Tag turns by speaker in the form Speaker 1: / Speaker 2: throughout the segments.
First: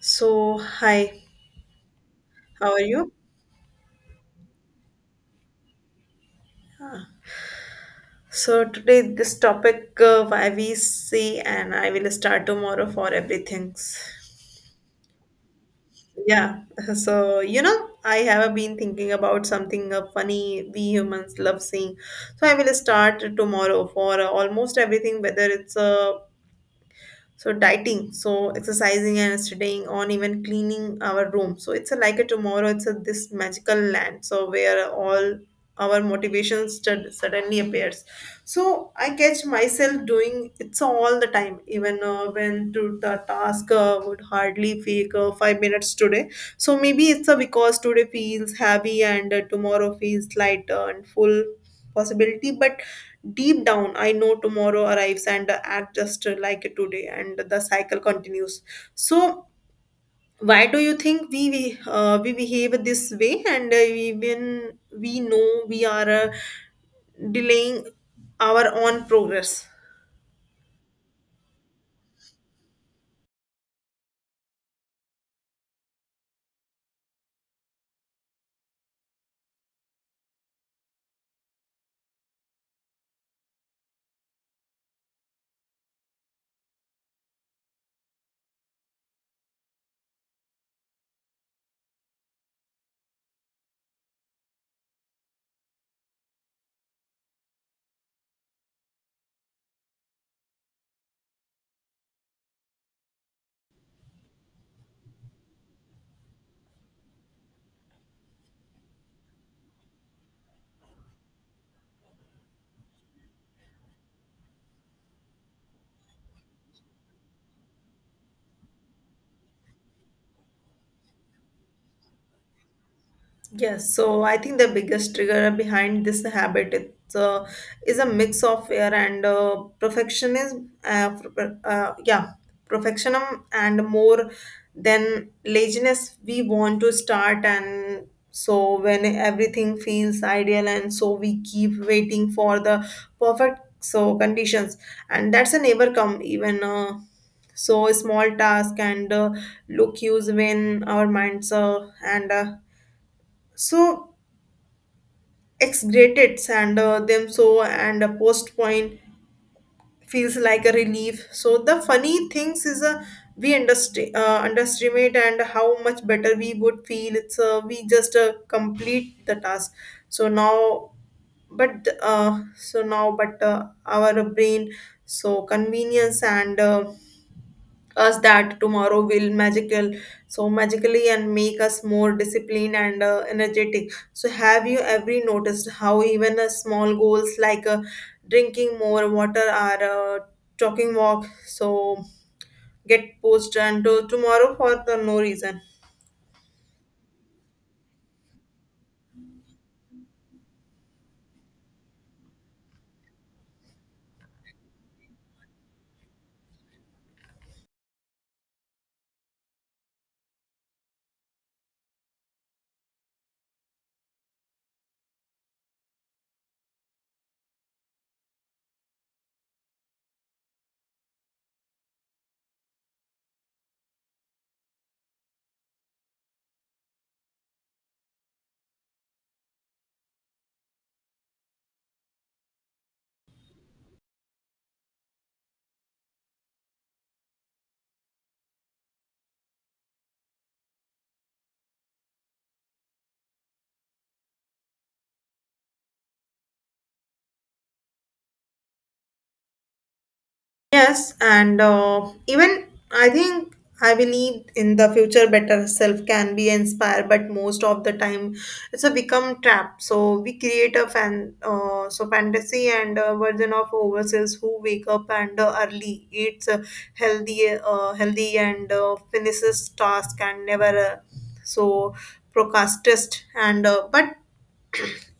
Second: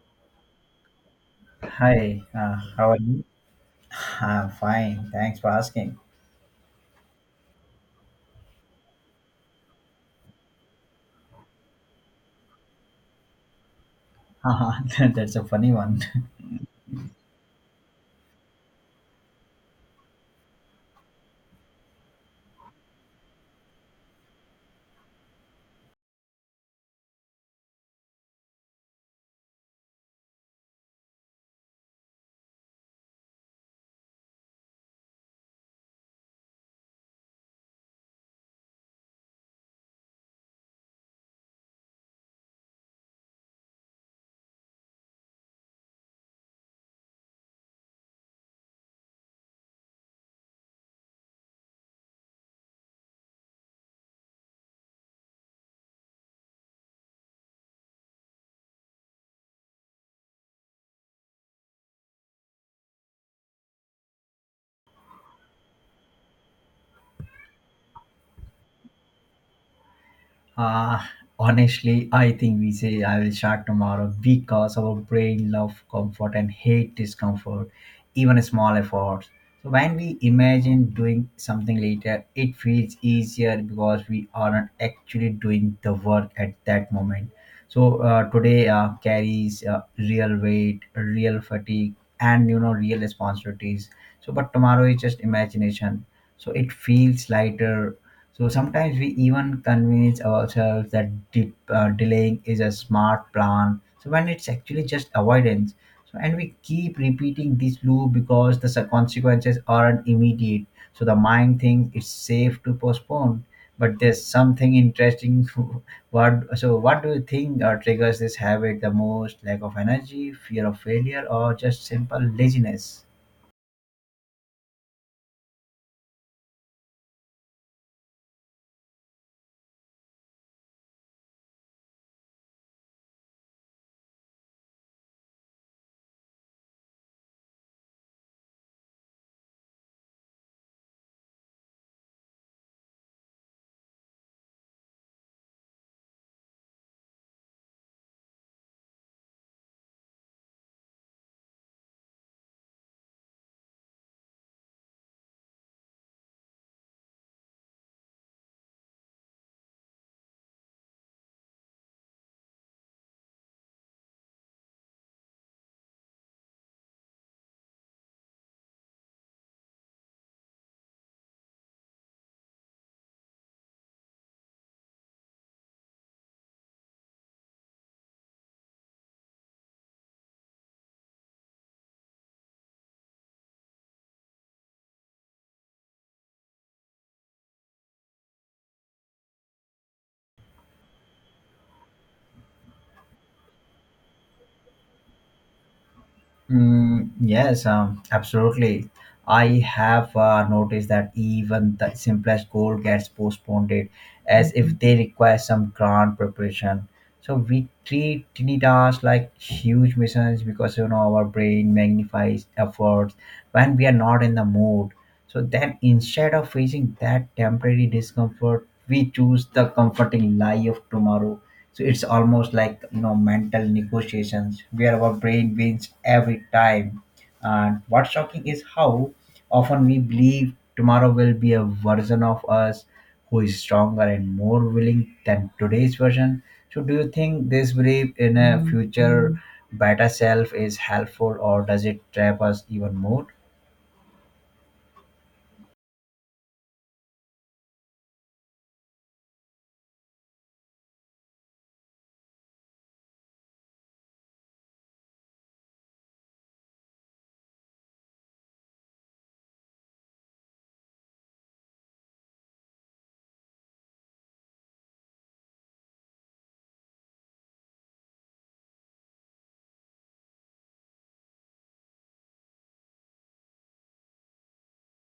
Speaker 1: So, hi,
Speaker 2: Hi,
Speaker 1: how are
Speaker 2: how are
Speaker 1: you?
Speaker 2: you? I'm fine. Thanks for asking.
Speaker 1: So, today this topic why we see, and I will start tomorrow for everything.
Speaker 2: That's a funny one.
Speaker 1: Yeah, so I have been thinking about something funny we humans love seeing. So, I will start tomorrow for almost everything, whether it's so dieting so exercising and studying, on even cleaning our room so it's a, like a tomorrow it's a this magical land so where all our motivation suddenly appears. So I catch myself doing it's all the time even when to the task would hardly fake 5 minutes today. So maybe it's because today feels heavy and tomorrow feels lighter and full possibility but deep down, I know tomorrow arrives and I act just like today, and the cycle continues. So, why do you think we behave this way? And even we know we are delaying our own progress.
Speaker 2: Uh, Honestly, I think we say I will start tomorrow because our brain loves comfort and hate discomfort, even small efforts. So when we imagine doing something later, it feels easier because we aren't actually doing the work at that moment. So today carries real weight, real fatigue, and you know real responsibilities. So but tomorrow is just imagination. So it feels lighter, so sometimes we even convince ourselves that delaying is a smart plan. So when it's actually just avoidance. So and we keep repeating this loop because the consequences aren't immediate. So the mind thinks it's safe to postpone. But there's something interesting. What do you think triggers this habit the most? Lack of energy, fear of failure, or just simple laziness?
Speaker 1: Yes, so I think the biggest trigger behind this habit it's, is a mix of fear and perfectionism. Yeah, perfectionism and more than laziness. We want to start, and so when everything feels ideal, and so we keep waiting for the perfect so conditions, and that's a never come even. So small task and look use when our minds and so exaggerates and them so and a post point feels like a relief. So the funny things is we underestimate and how much better we would feel it's we just complete the task so now but our brain so convenience and us that tomorrow will magical so magically and make us more disciplined and energetic. So have you ever noticed how even small goals like drinking more water or talking walk so get pushed and to tomorrow for the no reason?
Speaker 2: Mm, yes, absolutely. I have noticed that even the simplest goal gets postponed it as if they require some grand preparation. So we treat tiny tasks like huge missions because you know our brain magnifies efforts when we are not in the mood. So then instead of facing that temporary discomfort, we choose the comforting lie of tomorrow, so it's almost like you know mental negotiations where our brain wins every time. And what's shocking is how often we believe tomorrow will be a version of us who is stronger and more willing than today's version. So do you think this belief in a future better self is helpful or does it trap us even more?
Speaker 1: Yes, and even I think I believe in the future better self can be inspired, but most of the time it's a become trap. So we create a so fantasy and a version of ourselves who wake up and early, eats healthy and finishes task and never so procrastist and but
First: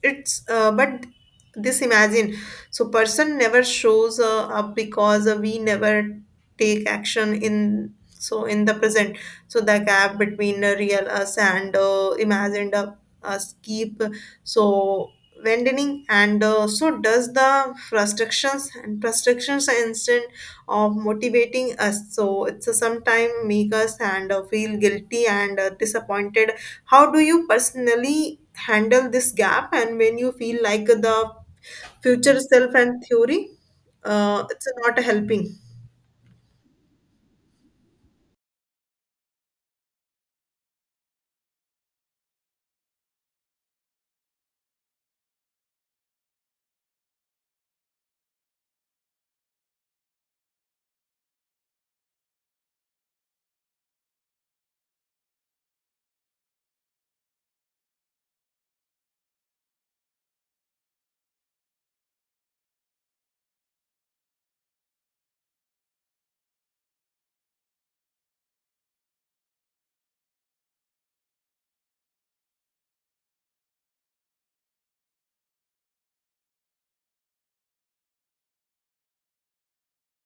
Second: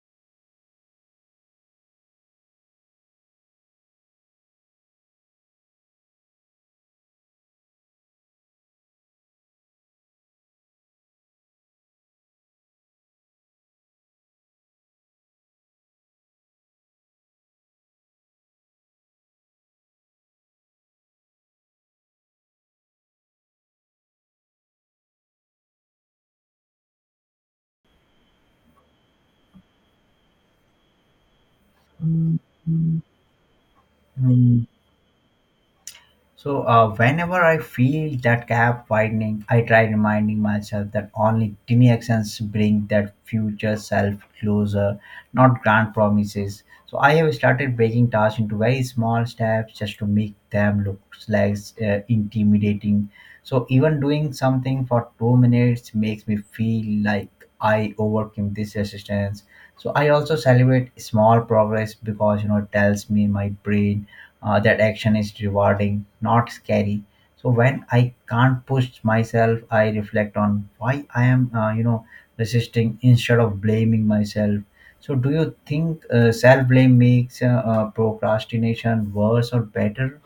Speaker 1: it's but this imagine so person never shows up because we never take action in so in the present. So the gap between the real us and imagined us keep so widening and so does the frustrations instant of motivating us. So it's a sometime make us and feel guilty and disappointed. How do you personally handle this gap and when you feel like the future self and theory
Speaker 2: Hmm.
Speaker 1: it's not helping?
Speaker 2: So whenever I feel that gap widening, I try reminding myself that only tiny actions bring that future self closer, not grand promises. So I have started breaking tasks into very small steps just to make them look less intimidating. So even doing something for 2 minutes makes me feel like I overcame this resistance. So I also celebrate small progress because you know it tells me my brain that action is rewarding, not scary. So when I can't push myself, I reflect on why I am, you know, resisting instead of blaming myself. So do you think self blame makes procrastination worse or better?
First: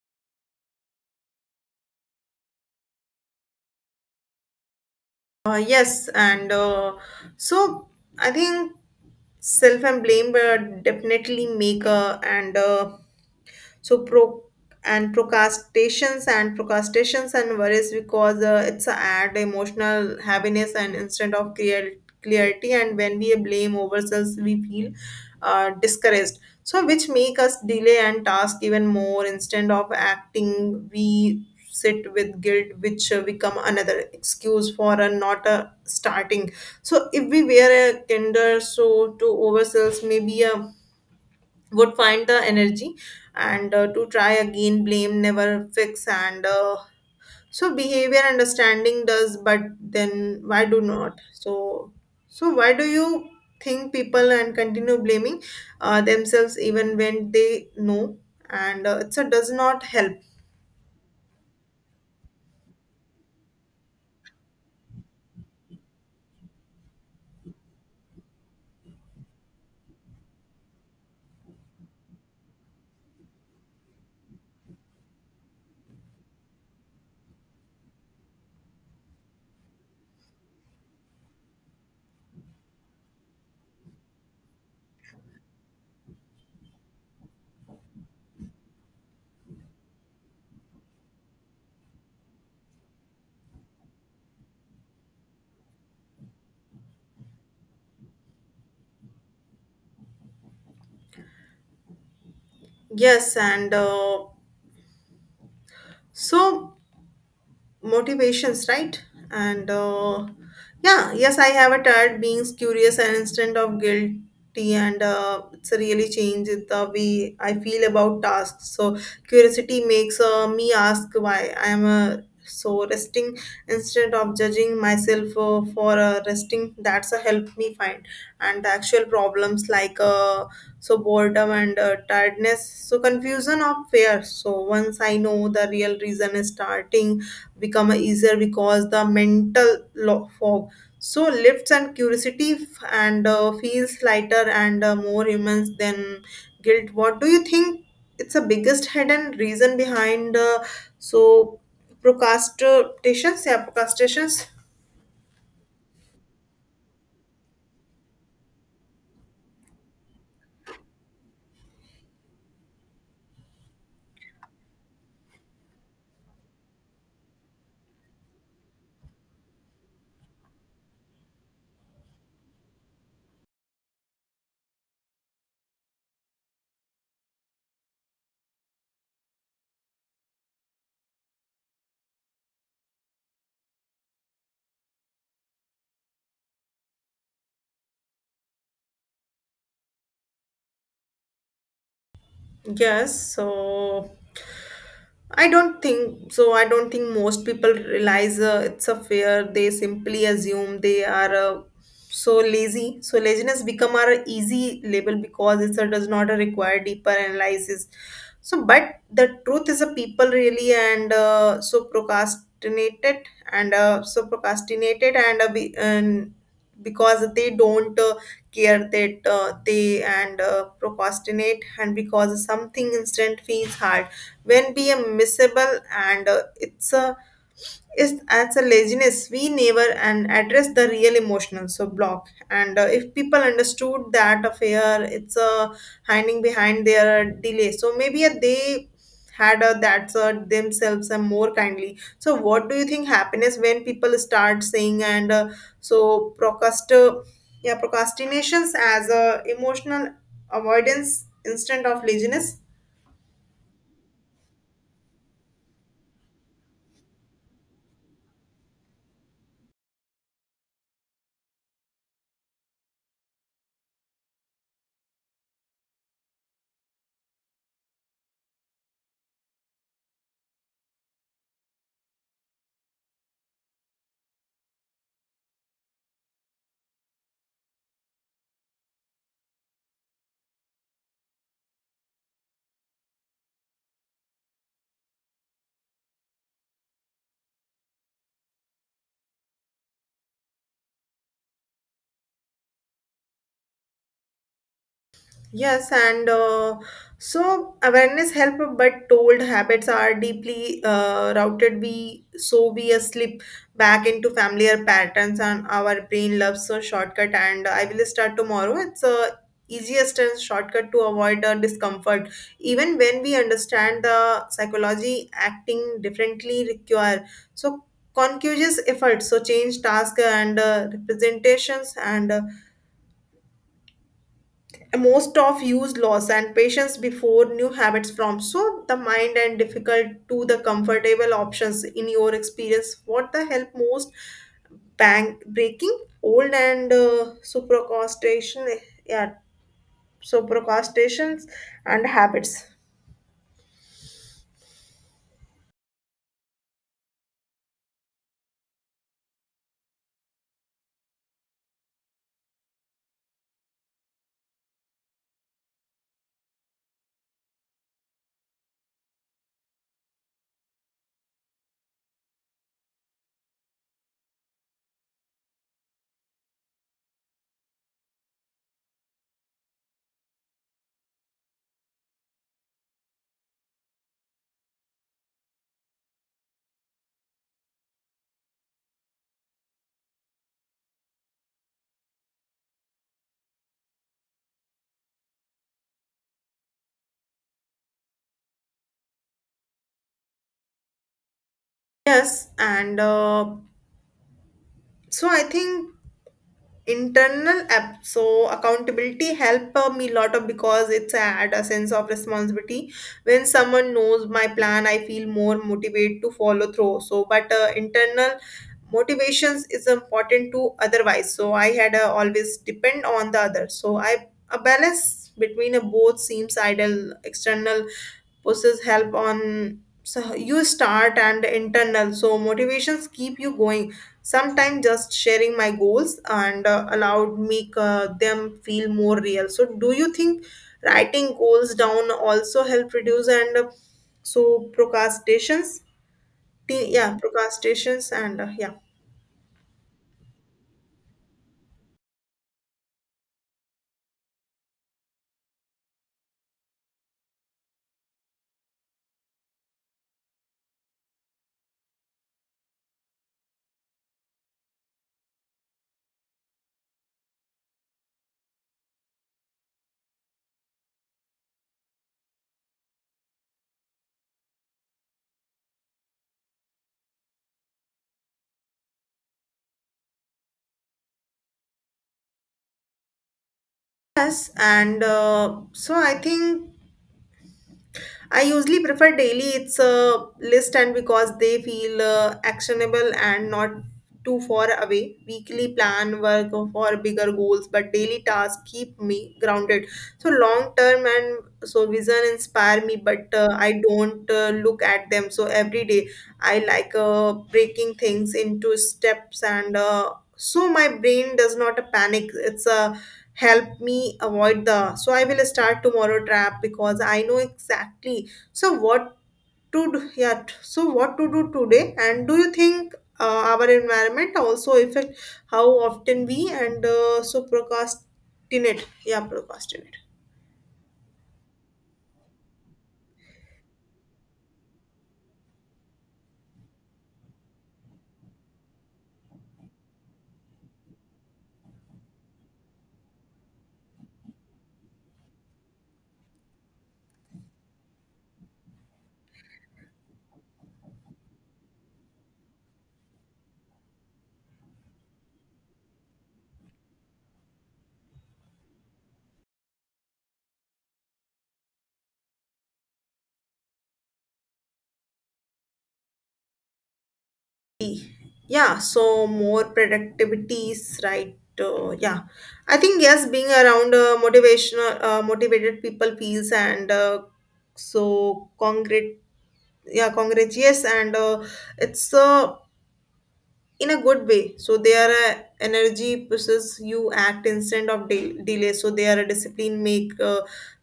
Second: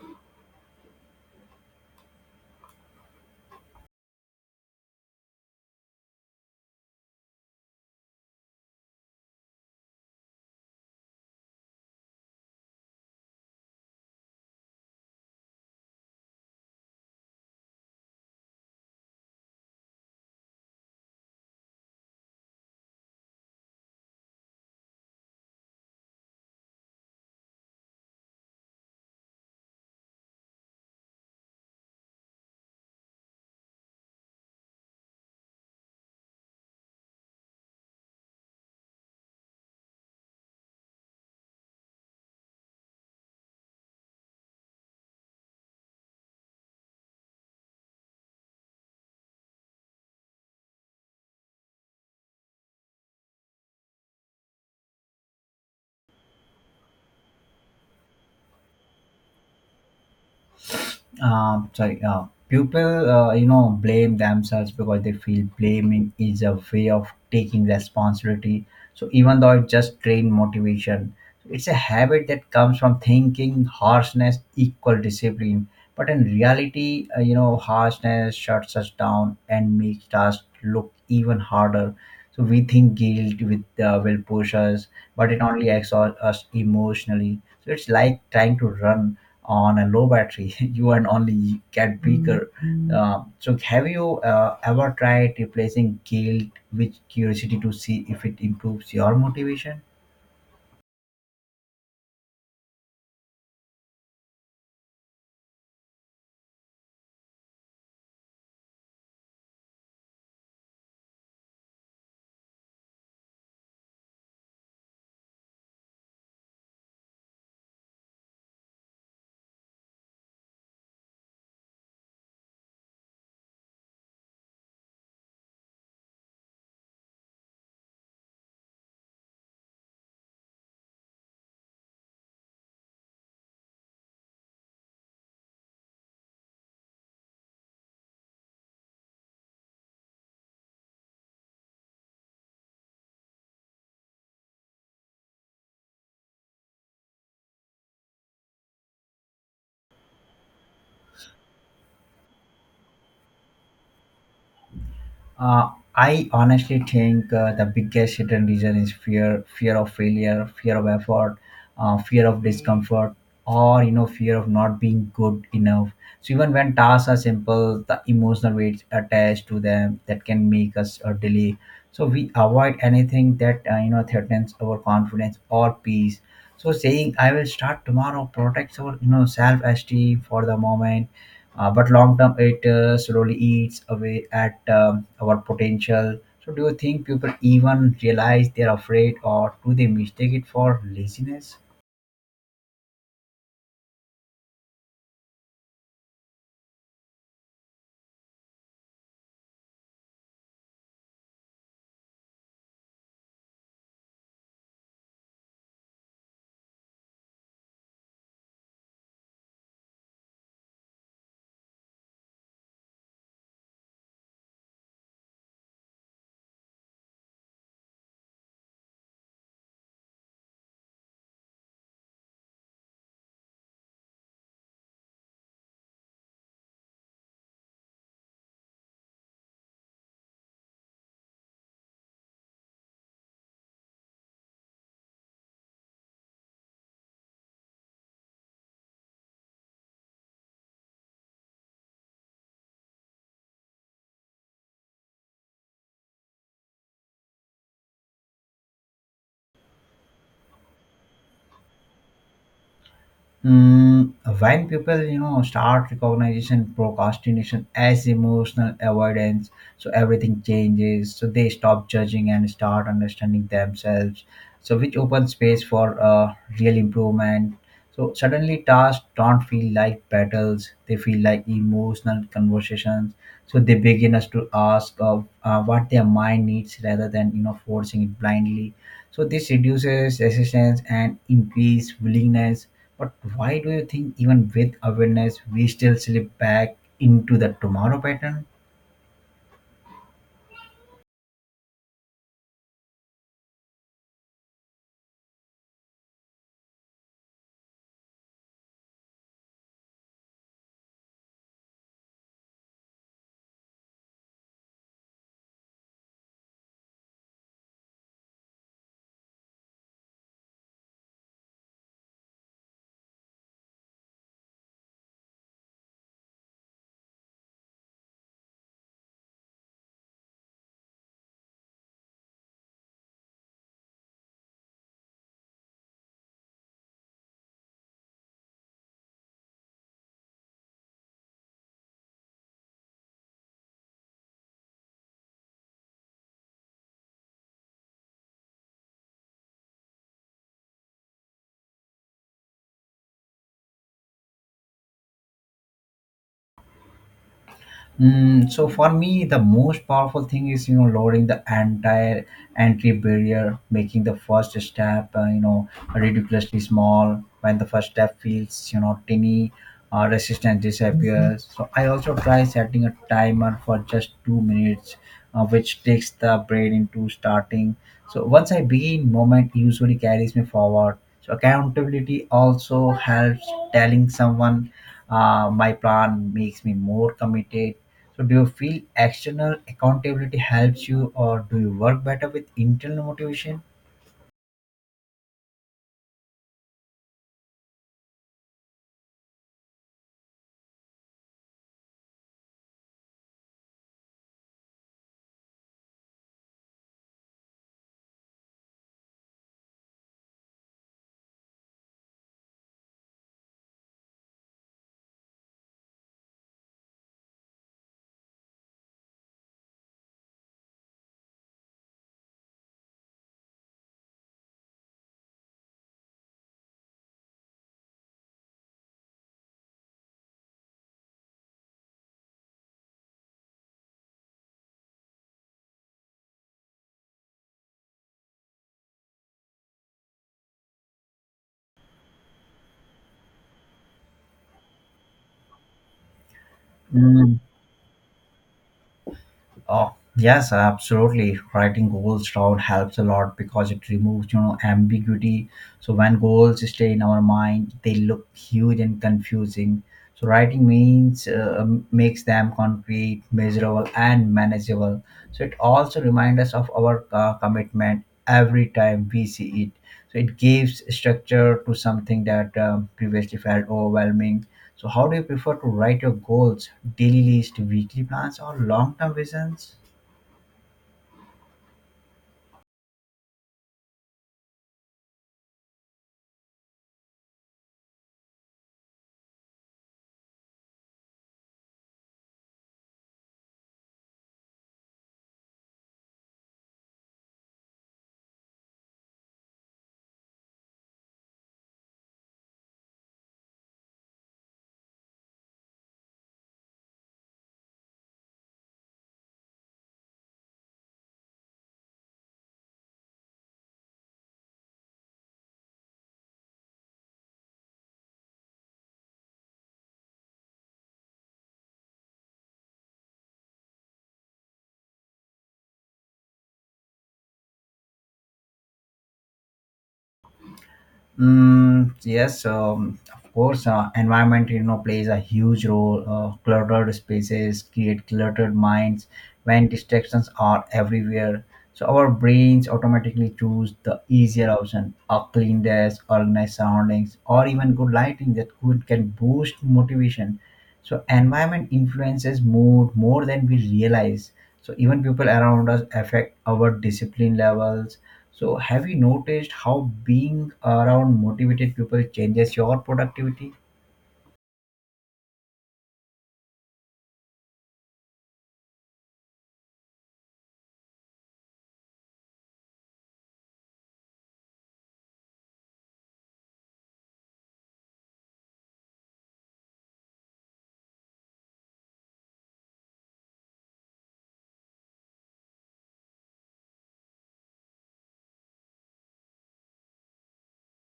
Speaker 1: Yes, and so I think self and blame definitely make and so procrastinations and worries because it's add emotional heaviness and instead of clarity. And when we blame ourselves we feel discouraged, so which make us delay and task even more. Instead of acting we sit with guilt which become another excuse for a not a starting. So if we were a kinder so to ourselves maybe would find the energy and to try again. Blame never fix and so behavior understanding does. But then why do not so so why do you think people and continue blaming themselves even when they know and it's a does not help?
Speaker 2: Sorry, people, you know, blame themselves because they feel blaming is a way of taking responsibility. So even though it just drain motivation, it's a habit that comes from thinking harshness equal discipline. But in reality, you know, harshness shuts us down and makes us look even harder. So we think guilt with, will push us, but it only exhausts us emotionally. So it's like trying to run on a low battery. You and only get weaker. So have you ever tried replacing guilt with curiosity to see if it improves your motivation?
Speaker 1: Yes, and so motivations right and yeah, yes I have a tired being curious and instead of guilty and it's really changed the way I feel about tasks. So curiosity makes me ask why I am so resting instead of judging myself for resting. That's help me find and the actual problems like so boredom and tiredness so confusion of fear. So once I know the real reason is starting become easier because the mental fog so lifts, and curiosity f- and feels lighter and more humans than guilt. What do you think it's the biggest hidden reason behind so procrastinations? Yeah Procrastinations.
Speaker 2: Uh, I honestly think the biggest hidden reason is fear, fear of failure, fear of effort, fear of discomfort, or you know, fear of not being good enough. So even when tasks are simple, the emotional weight attached to them that can make us delay. So we avoid anything that you know threatens our confidence or peace. So saying "I will start tomorrow" protects our you know self-esteem for the moment, but long term it slowly eats away at our potential. So do you think people even realize they're afraid or do they mistake it for laziness?
Speaker 1: Yes, so I don't think so. I don't think most people realize it's a fear. They simply assume they are so lazy. So laziness become our easy label because it does not require deeper analysis. So, but the truth is, a people really and so procrastinated and because they don't care that they and procrastinate and because something instant feels hard when be a missable and it's a yes, that's a laziness. We never and address the real emotional so block. And if people understood that affair, it's hiding behind their delay. So maybe they had that themselves and more kindly. So what do you think happiness when people start saying and so procrastinations as a emotional avoidance instead of laziness?
Speaker 2: Mm, when people you know start recognition, procrastination as emotional avoidance, so everything changes, so they stop judging and start understanding themselves, so which opens space for real improvement. So suddenly tasks don't feel like battles, they feel like emotional conversations, so they begin us to ask of what their mind needs rather than you know forcing it blindly, so this reduces resistance and increase willingness. But why do you think even with awareness we still slip back into the tomorrow pattern?
Speaker 1: Yes, and so awareness help, but told habits are deeply routed. We slip back into familiar patterns, and our brain loves a shortcut. And I will start tomorrow. It's a easiest and shortcut to avoid discomfort. Even when we understand the psychology, acting differently require so conscious effort. So change task and representations and most of use loss and patience before new habits from so the mind and difficult to the comfortable options. In your experience what the help most bank breaking old and supercostation? Yeah So procrastinations and habits.
Speaker 2: Mm, so for me, the most powerful thing is you know lowering the entire entry barrier, making the first step you know ridiculously small. When the first step feels you know tiny, resistance disappears. So I also try setting a timer for just 2 minutes, which takes the brain into starting. So once I begin, moment usually carries me forward. So accountability also helps telling someone my plan makes me more committed. So do you feel external accountability helps you or do you work better with internal motivation?
Speaker 1: Yes, and so I think internal app so accountability help me a lot of because it's add a sense of responsibility. When someone knows my plan I feel more motivated to follow through. So but internal motivations is important to otherwise so I had always depend on the other so I a balance between a both seems ideal. External pushes help on so you start and internal so motivations keep you going. Sometimes just sharing my goals and allowed make them feel more real. So do you think writing goals down also help reduce and so procrastinations?
Speaker 2: Mm,
Speaker 1: Procrastinations and yeah.
Speaker 2: oh, yes, absolutely. Writing goals down helps a lot because it removes, you know, ambiguity. So when goals stay in our mind, they look huge and confusing. So writing means makes them concrete, measurable, and manageable. So it also reminds us of our commitment every time we see it. So it gives structure to something that previously felt overwhelming. So, how do you prefer to write your goals? Daily list, weekly plans, or long-term visions?
Speaker 1: Yes, and so I think I usually prefer daily. It's a list, and because they feel actionable and not too far away. Weekly plan work for bigger goals, but daily tasks keep me grounded. So long term and so vision inspire me, but I don't look at them. So every day I like breaking things into steps, and so my brain does not panic. It's a help me avoid the so I will start tomorrow trap because I know exactly so what to do. Yeah, so what to do today. And do you think our environment also affect how often we and so procrastinate? Yeah Procrastinate.
Speaker 2: Mm, yes, of course. Environment, you know, plays a huge role. Cluttered spaces create cluttered minds. When distractions are everywhere, so our brains automatically choose the easier option: a clean desk, organized surroundings, or even good lighting that could can boost motivation. So environment influences mood more than we realize, so even people around us affect our discipline levels. So have you noticed how being around motivated people changes your productivity?
Speaker 1: Yeah, so more productivities right yeah. I think yes, being around motivational motivated people feels and so congrat yeah congrats. Yes, and it's in a good way. So their energy pushes you act instead of delay. So they are a discipline make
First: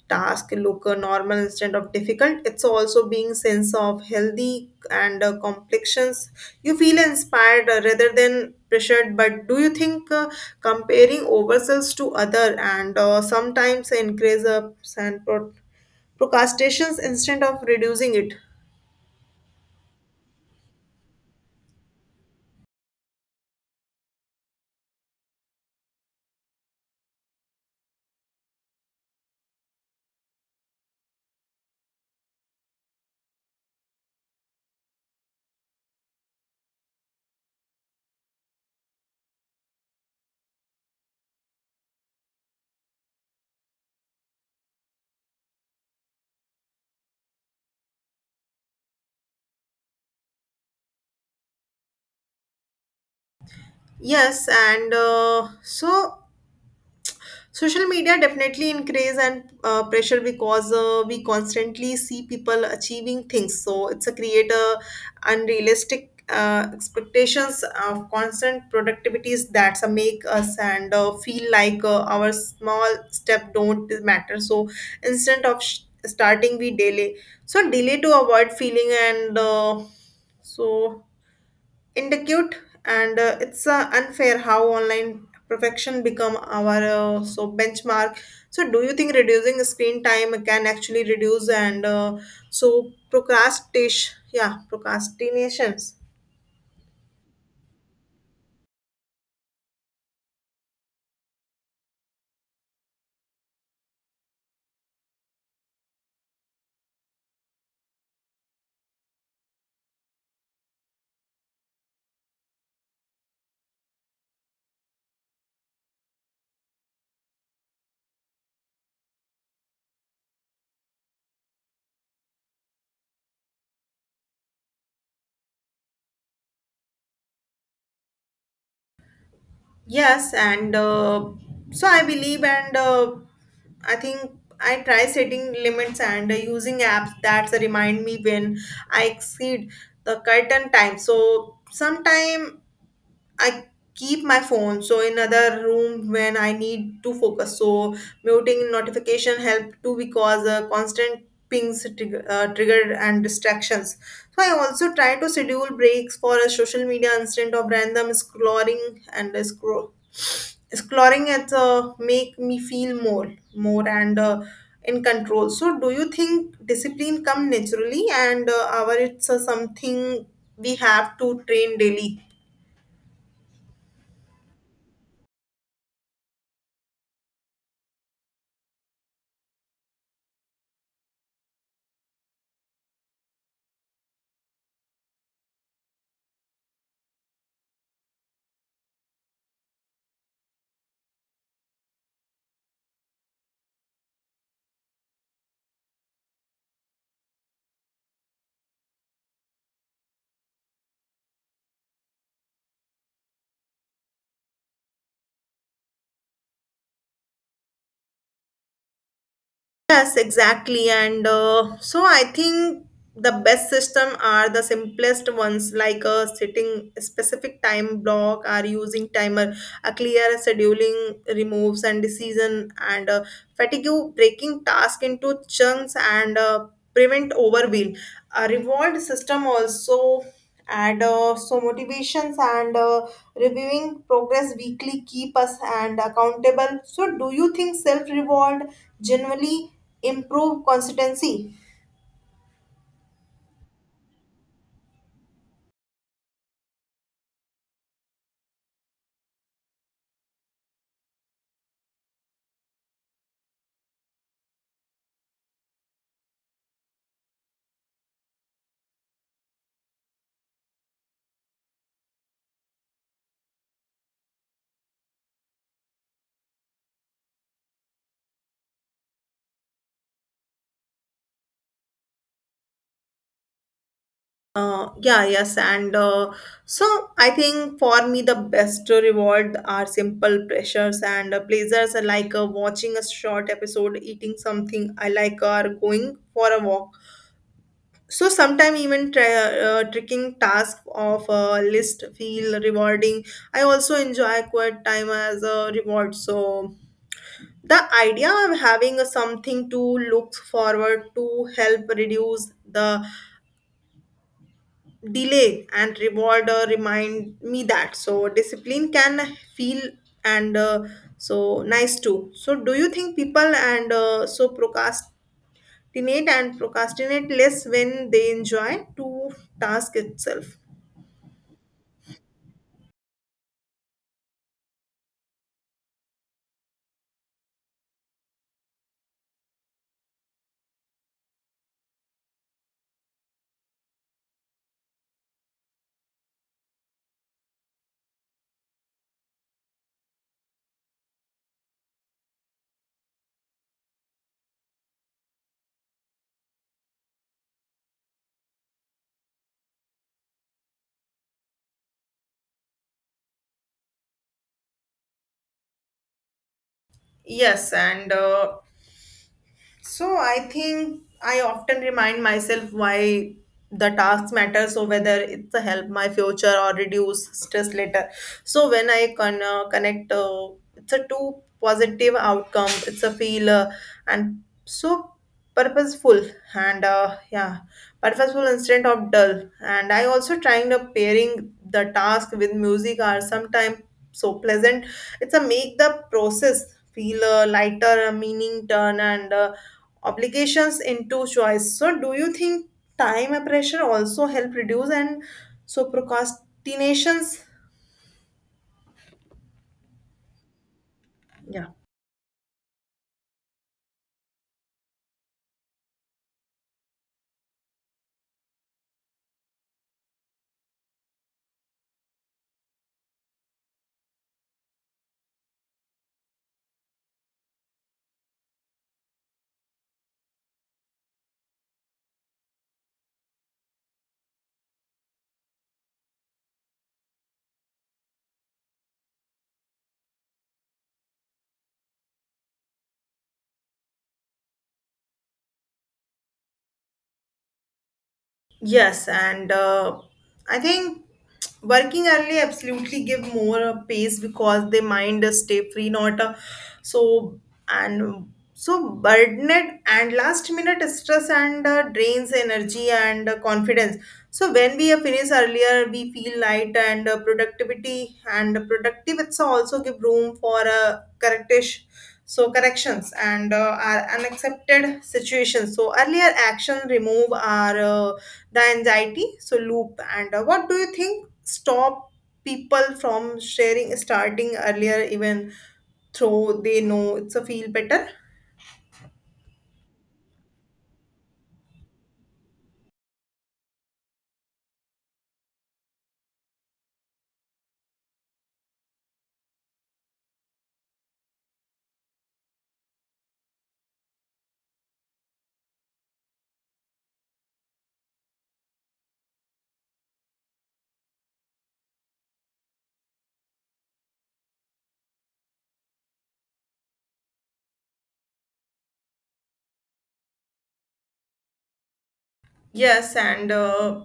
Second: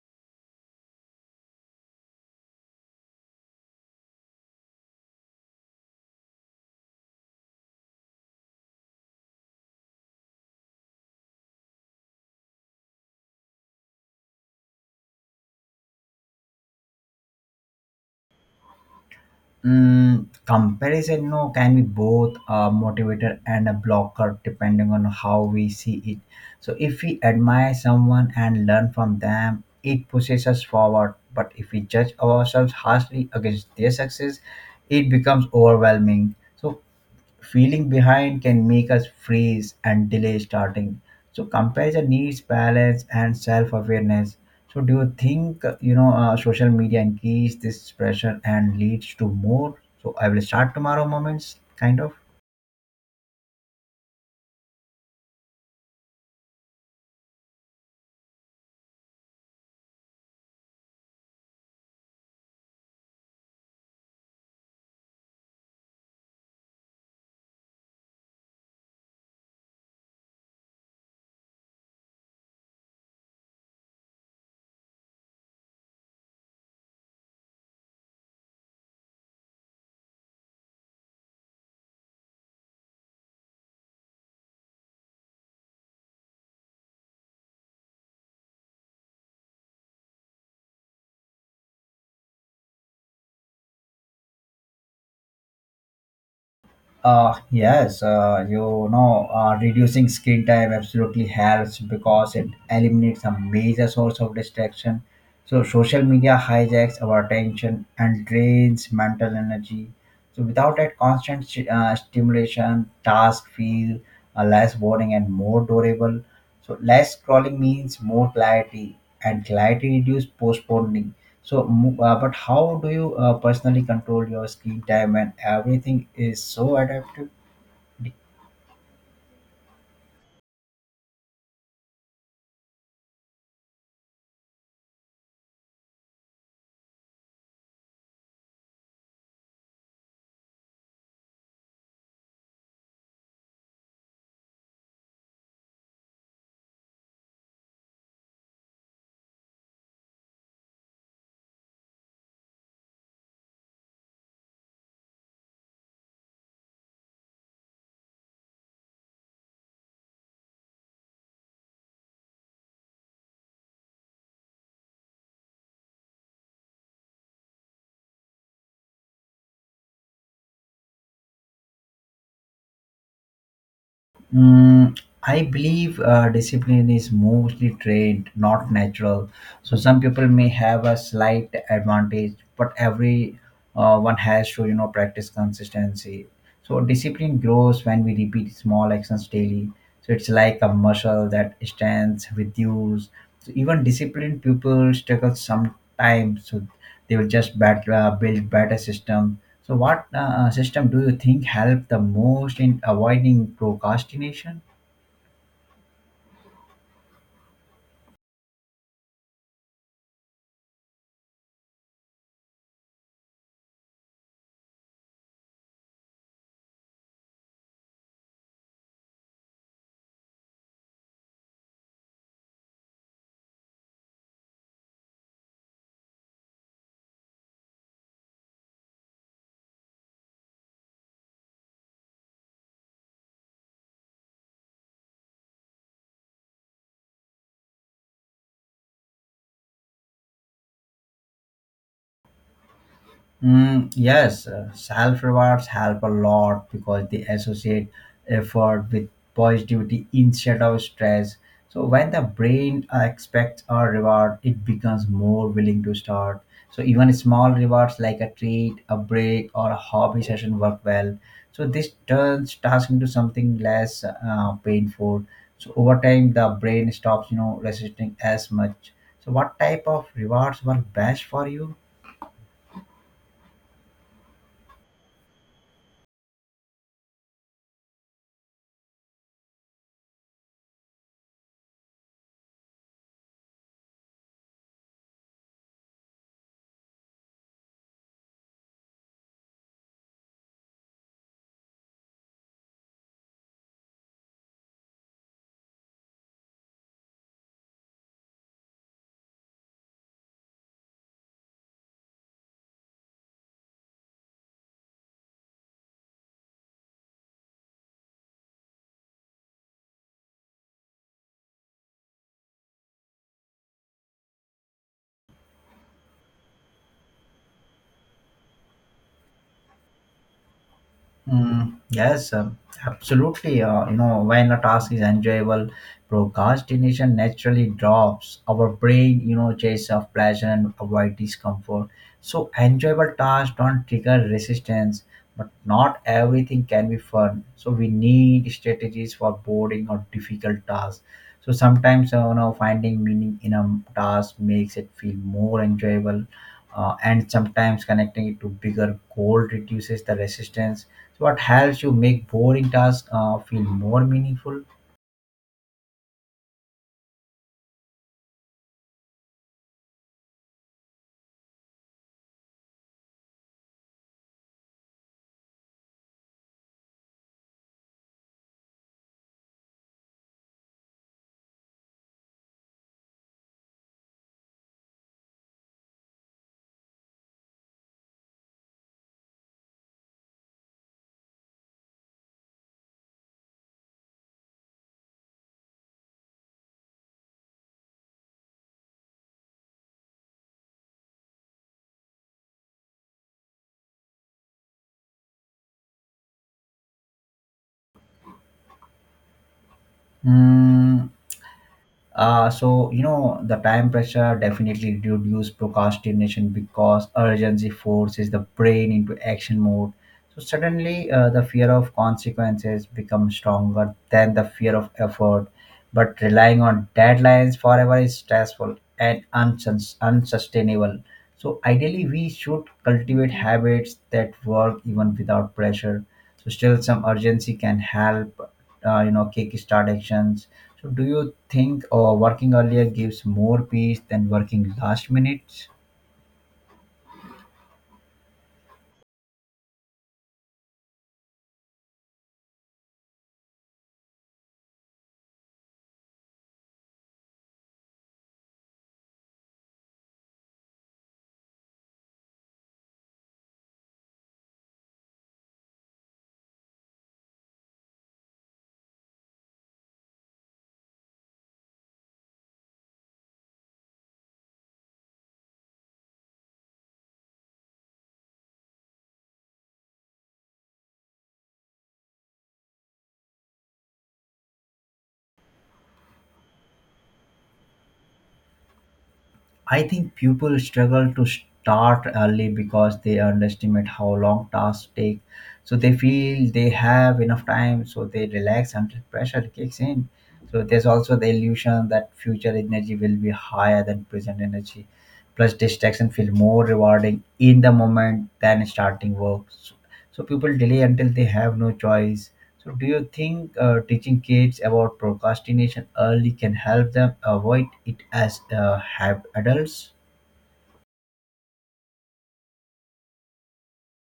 Speaker 1: task look normal instead of difficult. It's also being sense of healthy and complexions. You feel inspired rather than pressured. But do you think comparing ourselves to other and sometimes increase ups and procrastinations instead of reducing it?
Speaker 2: Mm, comparison no can be both a motivator and a blocker depending on how we see it. So if we admire someone and learn from them it pushes us forward, but if we judge ourselves harshly against their success it becomes overwhelming, so feeling behind can make us freeze and delay starting. So comparison needs balance and self-awareness. So do you think you know social media increase this pressure and leads to more? So I will start tomorrow moments, kind of.
Speaker 1: Yes, and so social media definitely increase and pressure because we constantly see people achieving things. So it's a creator unrealistic expectations of constant productivities that make us and feel like our small step don't matter. So instead of starting we delay to avoid feeling and so indicate and it's unfair how online perfection become our so benchmark. So do you think reducing screen time can actually reduce and so procrastination? Yeah Procrastinations.
Speaker 2: Yes, you know, reducing screen time absolutely helps because it eliminates a major source of distraction. So, social media hijacks our attention and drains mental energy. So, without that constant stimulation, tasks feel less boring and more durable. So, less scrolling means more clarity, and clarity reduces postponing. So, but how do you personally control your screen time when everything is so adaptive?
Speaker 1: Yes, and so I believe and I think I try setting limits and using apps that remind me when I exceed the curtain time. So sometime I keep my phone so in other room when I need to focus. So muting notification help too because constant pings triggered and distractions. So I also try to schedule breaks for a social media instead of random scrolling and scroll. Exploring it make me feel more and in control. So, do you think discipline come naturally, and our it's something we have to train daily?
Speaker 2: Mm, I believe discipline is mostly trained, not natural. So some people may have a slight advantage, but every one has to, you know, practice consistency. So discipline grows when we repeat small actions daily. So it's like a muscle that stands with use. So even disciplined people struggle sometimes. So they will just build better systems. So, what system do you think help the most in avoiding procrastination?
Speaker 1: Yes, exactly. And so I think the best system are the simplest ones like setting a specific time block or using timer. A clear scheduling removes and decision and fatigue breaking task into chunks and prevent overwheel. A revolved system also and so motivations and reviewing progress weekly keep us and accountable. So do you think self reward generally improve consistency?
Speaker 2: Mm, yes, self rewards help a lot because they associate effort with positivity instead of stress. So, when the brain expects a reward, it becomes more willing to start. So, even small rewards like a treat, a break, or a hobby session work well. So, this turns task into something less painful. So, over time, the brain stops, you know, resisting as much. So, what type of rewards work best for you?
Speaker 1: Yeah, yes, and so I think for me the best reward are simple pleasures and pleasures like watching a short episode, eating something I like, or going for a walk. So sometimes even tricking task of a list feel rewarding. I also enjoy quiet time as a reward. So the idea of having a something to look forward to help reduce the delay and reward remind me that so discipline can feel and so nice too. So do you think people and so procrastinate and procrastinate less when they enjoy to task itself?
Speaker 2: Mm, yes, absolutely. You know, when a task is enjoyable, procrastination naturally drops. Our brain, you know, chase of pleasure and avoid discomfort. So enjoyable tasks don't trigger resistance, but not everything can be fun. So we need strategies for boring or difficult tasks. So sometimes, you know, finding meaning in a task makes it feel more enjoyable, and sometimes connecting it to bigger goal reduces the resistance. So what helps you make boring tasks feel more meaningful?
Speaker 1: Yes, and so I think I often remind myself why the tasks matter. So whether it's to help my future or reduce stress later. So when I connect, it's a two positive outcome. It's a feel and so purposeful and uh, yeah, purposeful instead of dull. And I also trying to pairing the task with music are sometimes so pleasant. It's a make the process feel lighter, a meaning turn and. Obligations into choice. So, do you think time pressure also help reduce and so procrastinations?
Speaker 2: Hmm.
Speaker 1: Yeah.
Speaker 2: So you know the time pressure definitely reduces procrastination because urgency forces the brain into action mode. So suddenly the fear of consequences becomes stronger than the fear of effort. But relying on deadlines forever is stressful and unsustainable. So ideally, we should cultivate habits that work even without pressure. So still, some urgency can help you know kick start actions. So do you think working earlier gives more peace than working last minute?
Speaker 1: Yes, and I think working early absolutely give more pace because they mind stay free, not so so burdened, and last minute stress and drains energy and confidence. So when we finish earlier, we feel light and productivity and productive. It's also give room for correctish so corrections and are unaccepted situations. So earlier action remove our. The anxiety so loop and what do you think stop people from sharing starting earlier even though they know it's a feel better?
Speaker 2: I think people struggle to start early because they underestimate how long tasks take. So they feel they have enough time, so they relax until pressure kicks in. So there's also the illusion that future energy will be higher than present energy. Plus, distraction feel more rewarding in the moment than starting work. So, so people delay until they have no choice. So, do you think teaching kids about procrastination early can help them avoid it as have adults?
Speaker 1: Yes, and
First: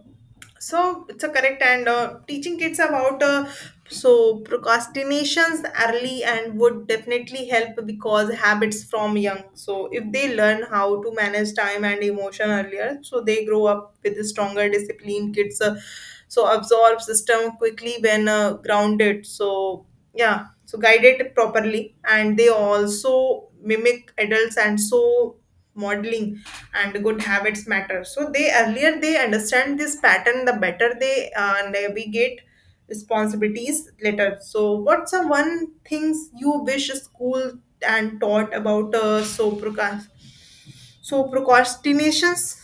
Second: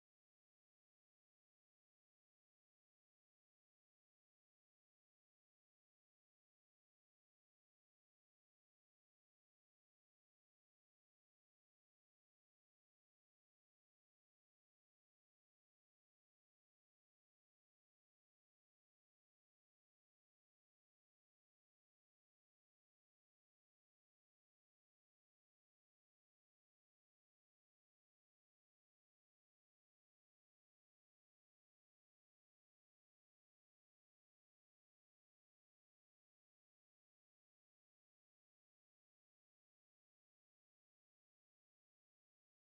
Speaker 1: so it's a correct and teaching kids about so procrastinations early and would definitely help because habits from young. So if they learn how to manage time and emotion earlier, so they grow up with a stronger discipline. Kids so absorb system quickly when grounded. So yeah, so guided properly, and they also mimic adults and so modeling and good habits matter. So they earlier they understand this pattern, the better they navigate responsibilities later. So what's the one things you wish school and taught about so procrastinations?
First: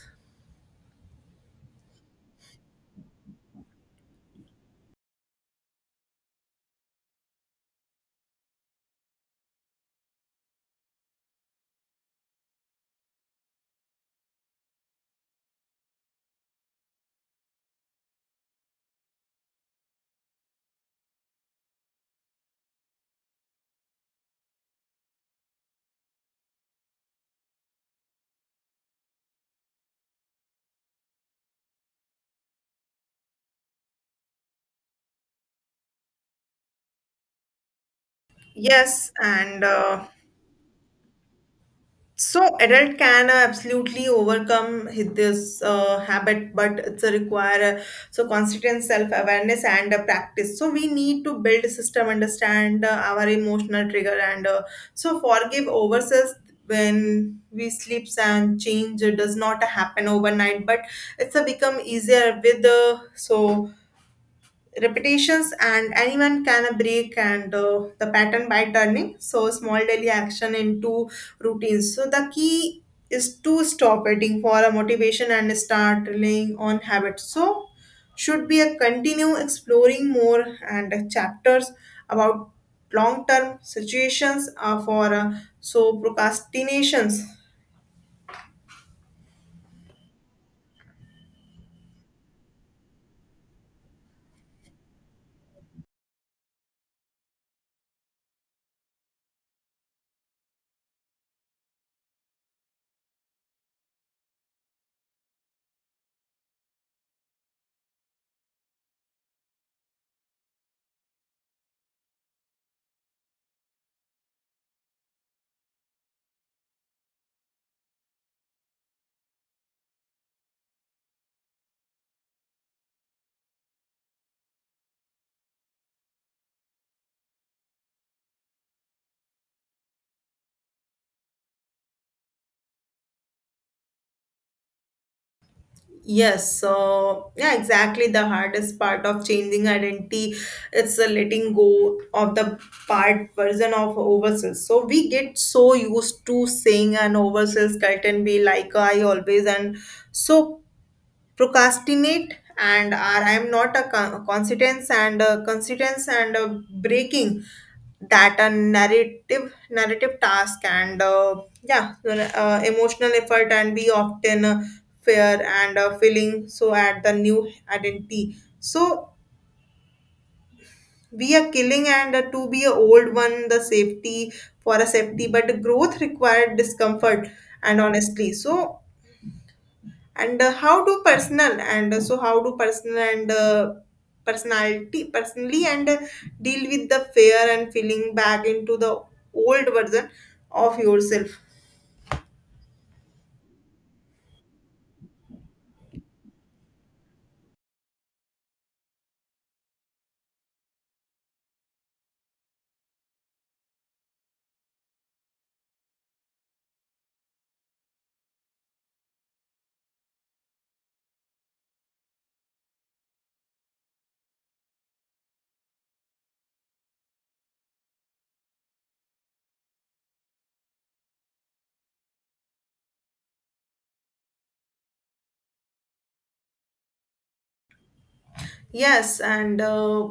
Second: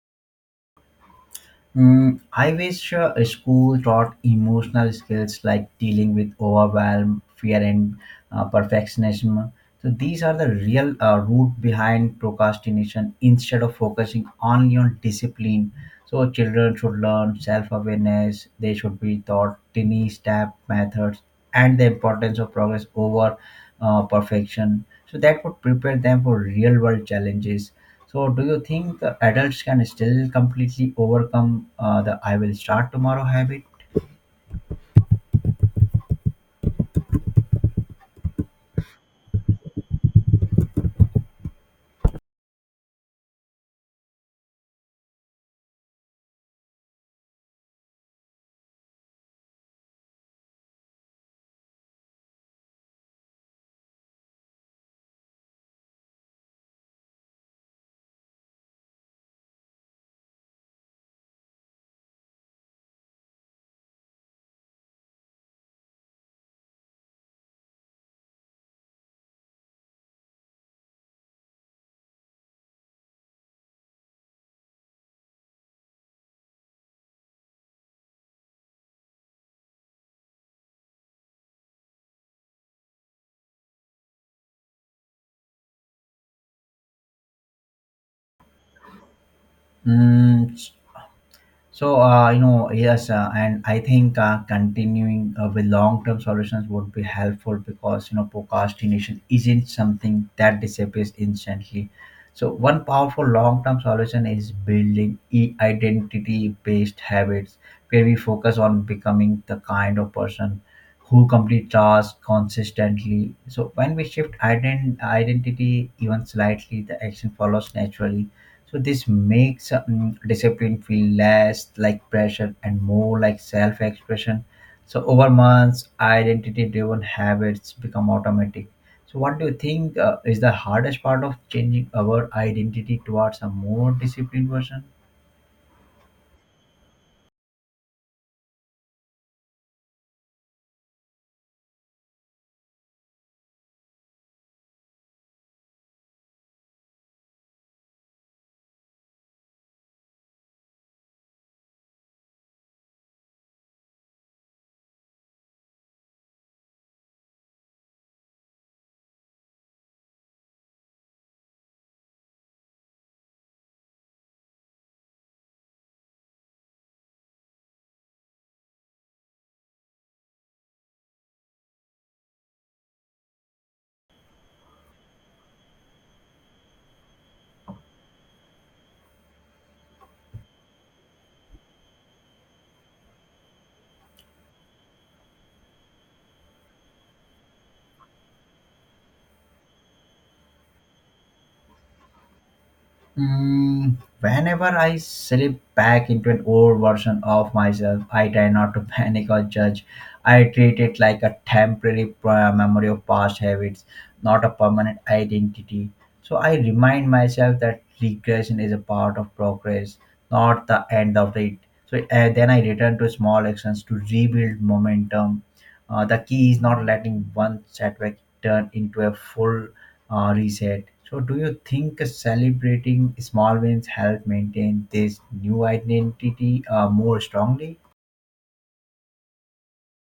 Speaker 2: Mm, I wish a school taught emotional skills like dealing with overwhelm, fear, and perfectionism. So these are the real root behind procrastination instead of focusing only on discipline. So children should learn self-awareness. They should be taught tiny step methods and the importance of progress over perfection. So that would prepare them for real-world challenges. So, do you think the adults can still completely overcome the "I will start tomorrow" habit?
Speaker 1: Yes, and so adult can absolutely overcome this habit, but it's a require so constant self awareness and practice. So we need to build a system, understand our emotional trigger, and so forgive ourselves when we sleeps and change does not happen overnight, but it's a become easier with so repetitions, and anyone can break and the pattern by turning so small daily action into routines. So the key is to stop waiting for a motivation and start relying on habits. So should be a continue exploring more and chapters about long term situations for so procrastinations.
Speaker 2: Mm, so, you know, yes, and I think continuing with long-term solutions would be helpful because, you know, procrastination isn't something that disappears instantly. So, one powerful long-term solution is building identity-based habits where we focus on becoming the kind of person who complete tasks consistently. So, when we shift identity even slightly, the action follows naturally, so this makes discipline feel less like pressure and more like self-expression. So over months, identity-driven habits become automatic. So what do you think is the hardest part of changing our identity towards a more disciplined version?
Speaker 1: Yes, so yeah, exactly. The hardest part of changing identity, it's the letting go of the part version of ourselves. So we get so used to saying an ourselves cult and be like, "Oh, I always and so procrastinate and are I am not a consequence and consequence and breaking that a narrative task and yeah emotional effort and we often fear and feeling so at the new identity. So we are killing and to be a old one the safety for a safety, but growth required discomfort and honestly so and how do personal and so how do personal and personality personally and deal with the fear and feeling back into the old version of yourself?
Speaker 2: Mm, whenever I slip back into an old version of myself, I try not to panic or judge. I treat it like a temporary memory of past habits, not a permanent identity. So I remind myself that regression is a part of progress, not the end of it. So then I return to small actions to rebuild momentum. The key is not letting one setback turn into a full reset. So, do you think celebrating small wins help maintain this new identity more strongly?
Speaker 1: Yes, and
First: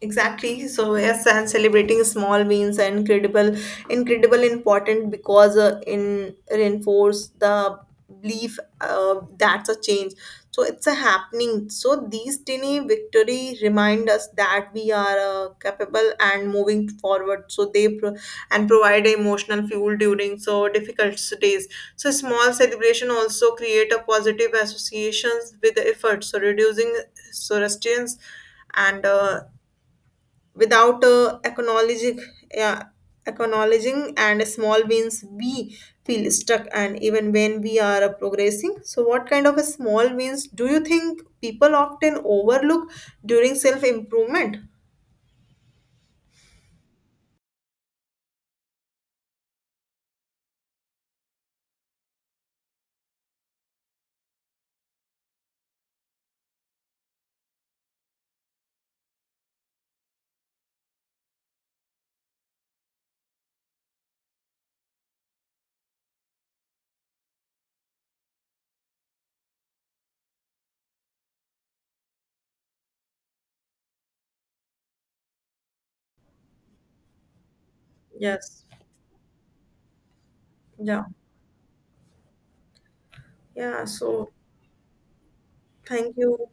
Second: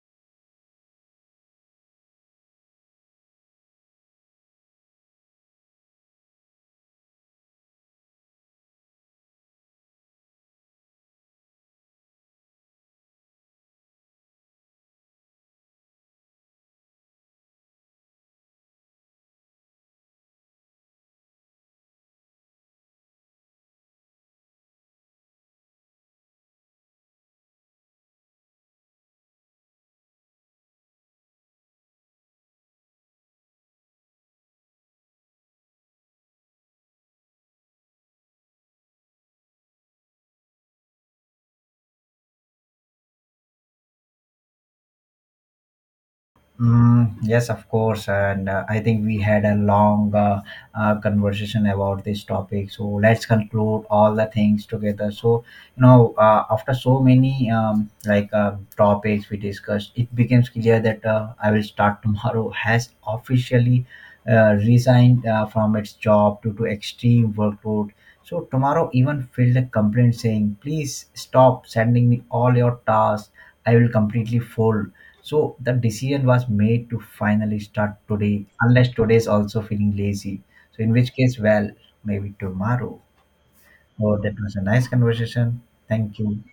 Speaker 1: exactly. So yes, and celebrating small wins are incredible, incredible important because in reinforce the belief that's a change. So it's a happening. So these tiny victory remind us that we are capable and moving forward. So they pro- and provide emotional fuel during so difficult days. So small celebration also create a positive associations with the effort. So reducing Zoroastrians, and without acknowledging, yeah, acknowledging and small wins, we feel stuck. And even when we are progressing, so what kind of a small wins do you think people often overlook during self improvement?
Speaker 2: Mm, yes, of course, and I think we had a long conversation about this topic. So let's conclude all the things together. So you know, after so many like topics we discussed, it becomes clear that I will start tomorrow has officially resigned from its job due to extreme workload, so tomorrow even filed a complaint saying, please stop sending me all your tasks. I will completely fold. So the decision was made to finally start today,
Speaker 1: Yes.
Speaker 2: unless today is also feeling lazy. So in
Speaker 1: Yeah.
Speaker 2: which case, well, maybe tomorrow.
Speaker 1: Yeah.
Speaker 2: Oh,
Speaker 1: So
Speaker 2: that was a nice conversation.
Speaker 1: thank
Speaker 2: Thank you.
Speaker 1: you.